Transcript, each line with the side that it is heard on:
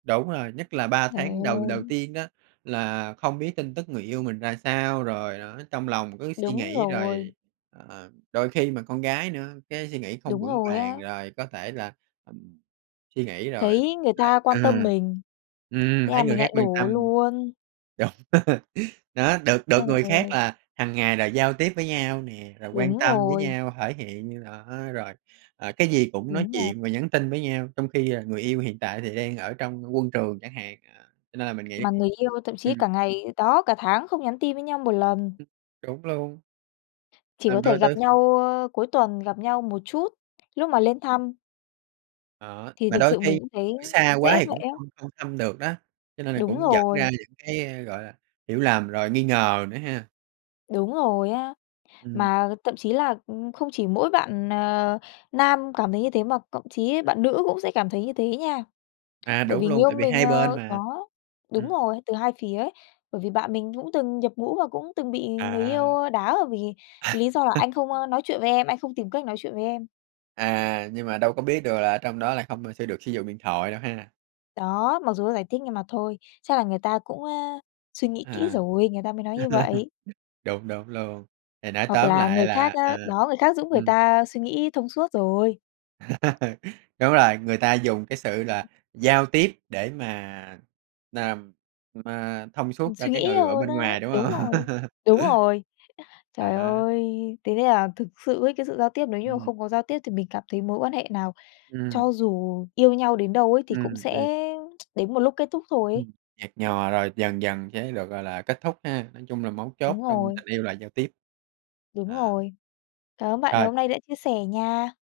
right: Đúng rồi, nhất là 3
left: Giời
right: tháng đầu đầu
left: ôi!
right: tiên á là không biết tin tức người yêu mình ra sao, rồi đó trong lòng cứ suy
left: Đúng
right: nghĩ
left: rồi.
right: rồi, ờ, đôi khi mà con gái nữa cái suy nghĩ không
left: Đúng
right: vững
left: rồi
right: vàng,
left: á.
right: rồi có thể là suy nghĩ rồi
left: Thấy
right: lại
left: người ta quan tâm
right: ừm,
left: mình,
right: ừm,
left: thế là
right: thấy người
left: mình
right: khác
left: lại
right: quan
left: đổ
right: tâm.
left: luôn.
right: Đúng, đó, được
left: Trời
right: được người khác
left: ơi!
right: là hằng ngày là giao tiếp với nhau nè, rồi quan
left: Đúng
right: tâm với
left: rồi.
right: nhau, thể hiện rõ rồi, a, ờ, cái gì cũng nói
left: Đúng rồi.
right: chuyện và nhắn tin với nhau, trong khi, à, người yêu hiện tại thì đang ở trong quân trường chẳng hạn, ờ, cho nên là mình nghĩ
left: Mà người yêu thậm chí
right: ừm.
left: cả ngày đó, cả tháng không nhắn tin với nhau một lần.
right: Đúng luôn.
left: Chỉ có
right: Làm
left: thể
right: đôi
left: gặp
right: đôi
left: nhau, ơ, cuối tuần gặp nhau một chút, lúc mà lên thăm.
right: Đó,
left: Thì
right: mà
left: thực
right: đôi
left: sự mình
right: khi
left: cũng thấy
right: ở xa quá
left: dễ
right: thì
left: vậy
right: cũng
left: á.
right: không không thăm được đó, cho nên là
left: Đúng
right: cũng dẫn ra
left: rồi.
right: những cái, a, gọi là, hiểu lầm rồi nghi ngờ nữa ha.
left: Đúng rồi á,
right: Ừm.
left: mà thậm chí là, ừm, không chỉ mỗi bạn, ờ, nam cảm thấy như thế mà cộng chí
right: Ừm.
left: bạn nữ cũng sẽ cảm thấy như thế nha.
right: À,
left: Bởi
right: đúng
left: vì người
right: luôn,
left: yêu
right: tại vì
left: mình,
right: hai bên
left: ờ
right: mà,
left: đó, đúng
right: ừm.
left: rồi, từ hai phía ấy, bởi vì bạn mình cũng từng nhập ngũ và cũng từng bị người yêu,
right: À.
left: ơ, đá, ờ, vì cái lý do là anh không, ơ, nói chuyện với em, anh không tìm cách nói chuyện với em.
right: À, nhưng mà đâu có biết được là trong đó là không, a, sử được sử dụng điện thoại đâu ha.
left: Đó, mặc dù nó giải thích nhưng mà thôi, chắc là người ta cũng, ơ, suy nghĩ kỹ
right: À.
left: rồi, người ta mới nói như vậy.
right: Đúng, đúng luôn, thì nói
left: Hoặc
right: tóm
left: là người
right: lại
left: khác
right: là à,
left: á, đó, người khác giúp người
right: ừm.
left: ta suy nghĩ thông suốt rồi.
right: Đúng rồi, người ta dùng cái sự là giao tiếp để mà làm, ờ, thông
left: Ừm,
right: suốt cho
left: suy
right: cái
left: nghĩ
right: người ở
left: hơn
right: bên
left: á,
right: ngoài, đúng
left: đúng
right: hông?
left: rồi, đúng rồi. Trời
right: À.
left: ơi, thế nên là thực sự ấy cái sự giao tiếp nếu như mà
right: Ừm.
left: không có giao tiếp thì mình cảm thấy mối quan hệ nào
right: Ừm.
left: cho dù yêu nhau đến đâu ấy thì cũng
right: Ừm,
left: sẽ
right: b
left: đến một lúc kết thúc thôi ấy.
right: Ừm, nhạt nhòa rồi dần dần sẽ được, gọi là, kết thúc ha, nói chung là mấu chốt
left: Đúng
right: trong
left: rồi.
right: tình yêu là giao tiếp.
left: Đúng
right: À.
left: rồi. Cảm ơn bạn ngày
right: Rồi.
left: hôm nay đã chia sẻ nha.